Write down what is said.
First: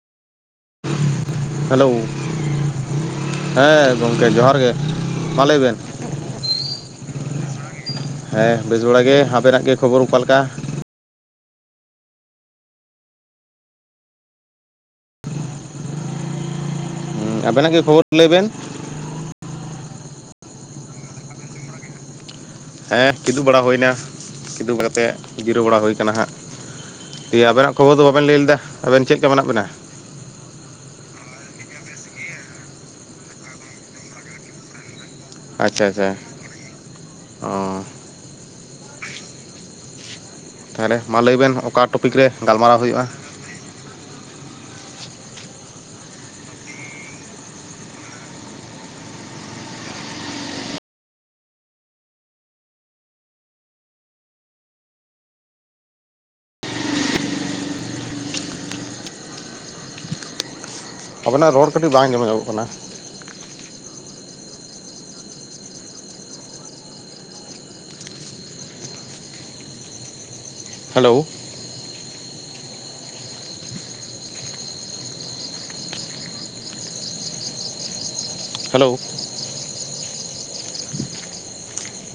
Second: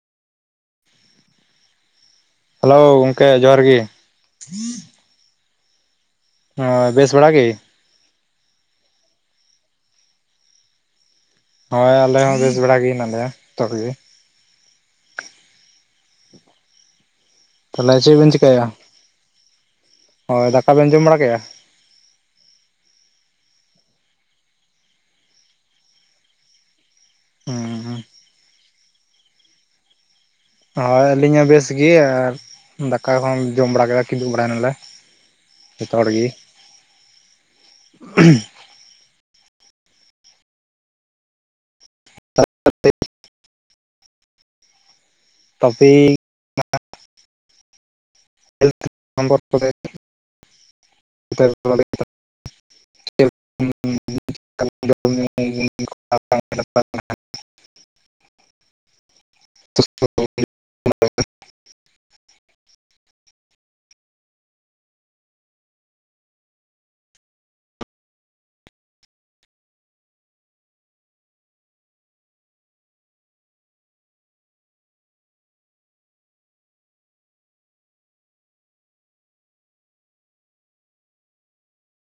Hello hello ᱜᱚᱝᱠᱮ ᱡᱚᱦᱟᱨ ᱜᱮ ᱦᱮᱸ ᱜᱚᱝᱠᱮ ᱡᱚᱦᱟᱨ ᱜᱮ᱾ ᱢᱟ ᱞᱟᱹᱭ ᱵᱮᱱ᱾ ᱦᱳᱭ ᱵᱮᱥ ᱵᱟᱲᱟ ᱜᱮ? ᱦᱮᱸ ᱵᱮᱥ ᱵᱟᱲᱟ ᱜᱮ, ᱟᱵᱮᱱᱟᱜ ᱜᱮ ᱠᱷᱚᱵᱚᱨ ᱚᱠᱟ ᱞᱮᱠᱟ? ᱦᱳᱭ ᱟᱞᱮ ᱦᱚᱸ ᱵᱮᱥ ᱵᱟᱲᱟ ᱜᱮ ᱦᱮᱱᱟᱜ ᱞᱮᱭᱟ ᱡᱚᱛᱚ ᱠᱚᱜᱮ᱾ ᱦᱩᱸ, ᱟᱵᱮᱱᱟᱜ ᱜᱮ ᱛᱟᱦᱚᱞᱮ ᱠᱷᱚᱵᱚᱨ ᱪᱮᱜ ᱞᱟᱹᱭ ᱵᱤᱱ ᱵᱮᱱ ᱪᱤᱠᱟᱭᱮᱜᱼᱟ ᱦᱳᱭ ᱫᱟᱠᱟ ᱵᱮᱱ ᱡᱚᱢ ᱵᱟᱲᱟ ᱠᱮᱜᱼᱟ? ᱦᱮᱸ ᱠᱤᱫᱩᱜ ᱵᱟᱲᱟ ᱦᱩᱭᱱᱟ ᱠᱤᱫᱩᱵ ᱠᱟᱛᱮᱜ ᱡᱤᱨᱟᱹ ᱵᱟᱲᱟ ᱦᱩᱭ ᱠᱟᱱᱟ ᱦᱟᱸᱜ᱾ ᱫᱤᱭᱮ ᱟᱵᱮᱱᱟᱜ ᱠᱷᱚᱵᱚᱨ ᱦᱩᱸ ᱫᱚ ᱵᱟᱵᱮᱱ ᱞᱮᱭ ᱞᱮᱫᱟ ᱟᱵᱮᱱ ᱪᱮᱜ ᱞᱮᱠᱟ ᱢᱮᱱᱟᱜ ᱵᱮᱱᱟ? ᱦᱳᱭ ᱟᱹᱞᱤᱧ ᱦᱚᱸ ᱵᱮᱥᱜᱮ ᱟᱨ ᱫᱟᱠᱟ ᱠᱚᱦᱚ ᱡᱚᱢ ᱵᱟᱲᱟ ᱠᱮᱫᱟ ᱠᱤᱫᱩᱵᱽ ᱵᱟᱲᱟᱭᱮᱱᱟᱞᱮ᱾ ᱟᱪᱪᱷᱟ ᱟᱪᱪᱷᱟ ᱚ [unintelligible] ᱛᱟᱦᱚᱞᱮ ᱢᱟ ᱞᱟᱹᱭ ᱵᱮᱱ ᱚᱠᱟ ᱴᱚᱯᱤᱠ ᱨᱮ ᱜᱟᱞᱢᱟᱨᱟᱣ ᱦᱩᱭᱩᱜᱼᱟ? [unintelligible] ᱴᱚᱯᱤᱠ [unintelligible] [unintelligible] [unintelligible] ᱟᱵᱮᱱᱟᱜ ᱨᱚᱲ ᱠᱟᱹᱴᱤᱡ ᱵᱟᱝ [unintelligible] ᱠᱟᱱᱟ ᱦᱮᱞᱳ᱾ ᱦᱮᱞᱳ ᱾